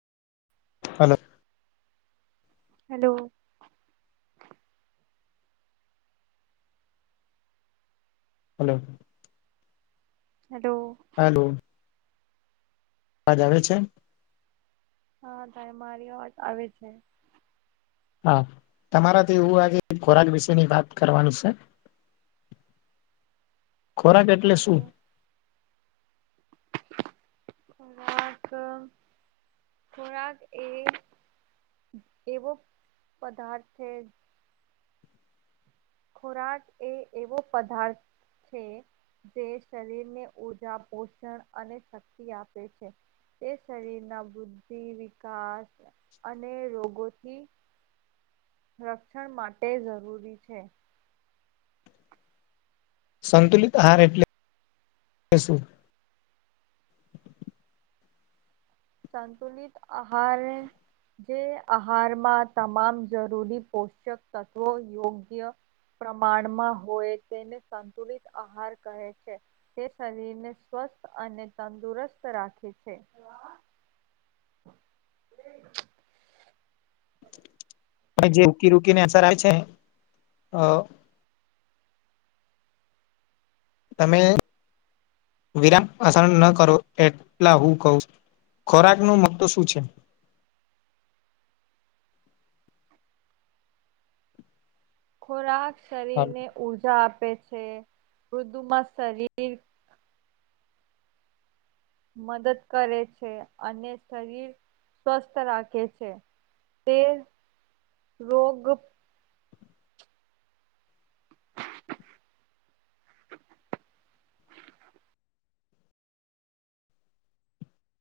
હાલો. Hello. Hello. Hello. Hello અવાજ આવે છે? હા ભાઈ, મારી અવાજ આવે છે હા. તમારાથી હું આજે ખોરાક વિસેની વાત કરવાનું સે. ખોરાક એટલે સુ? ઓકે વાત ખોરાક એ એવો પદાર્થ છે ખોરાક એ એવો પદાર્થ છે જે શરીરને ઉર્જા, પોષણ અને શક્તિ આપે છે. તે શરીરના બુદ્ધિ, વિકાસ અને રોગોથી રક્ષણ માટે જરૂરી છે. સંતુલિત આહાર એટલે સુ? સંતુલિત આહારે જે આહારમાં તમામ જરૂરી પોષક તત્વો યોગ્ય પ્રમાણમાં હોય તેને સંતુલિત આહાર કહે છે. તે શરીરને સ્વસ્થ અને તંદુરસ્ત રાખે છે. [inaudible] જે રૂકી રૂકીને અસર આવે છે. અ તમે વિરામ પસંદ ન કરો એટલા હું કહું છું. ખોરાક નું મહત્વ શું છે? ખોરાક છે શરીરને ઊર્જા આપે છે, [unintelligible] દુમાં શરીર મદદ કરે છે અને શરીર સ્વસ્થ રાખે છે. તે રોગ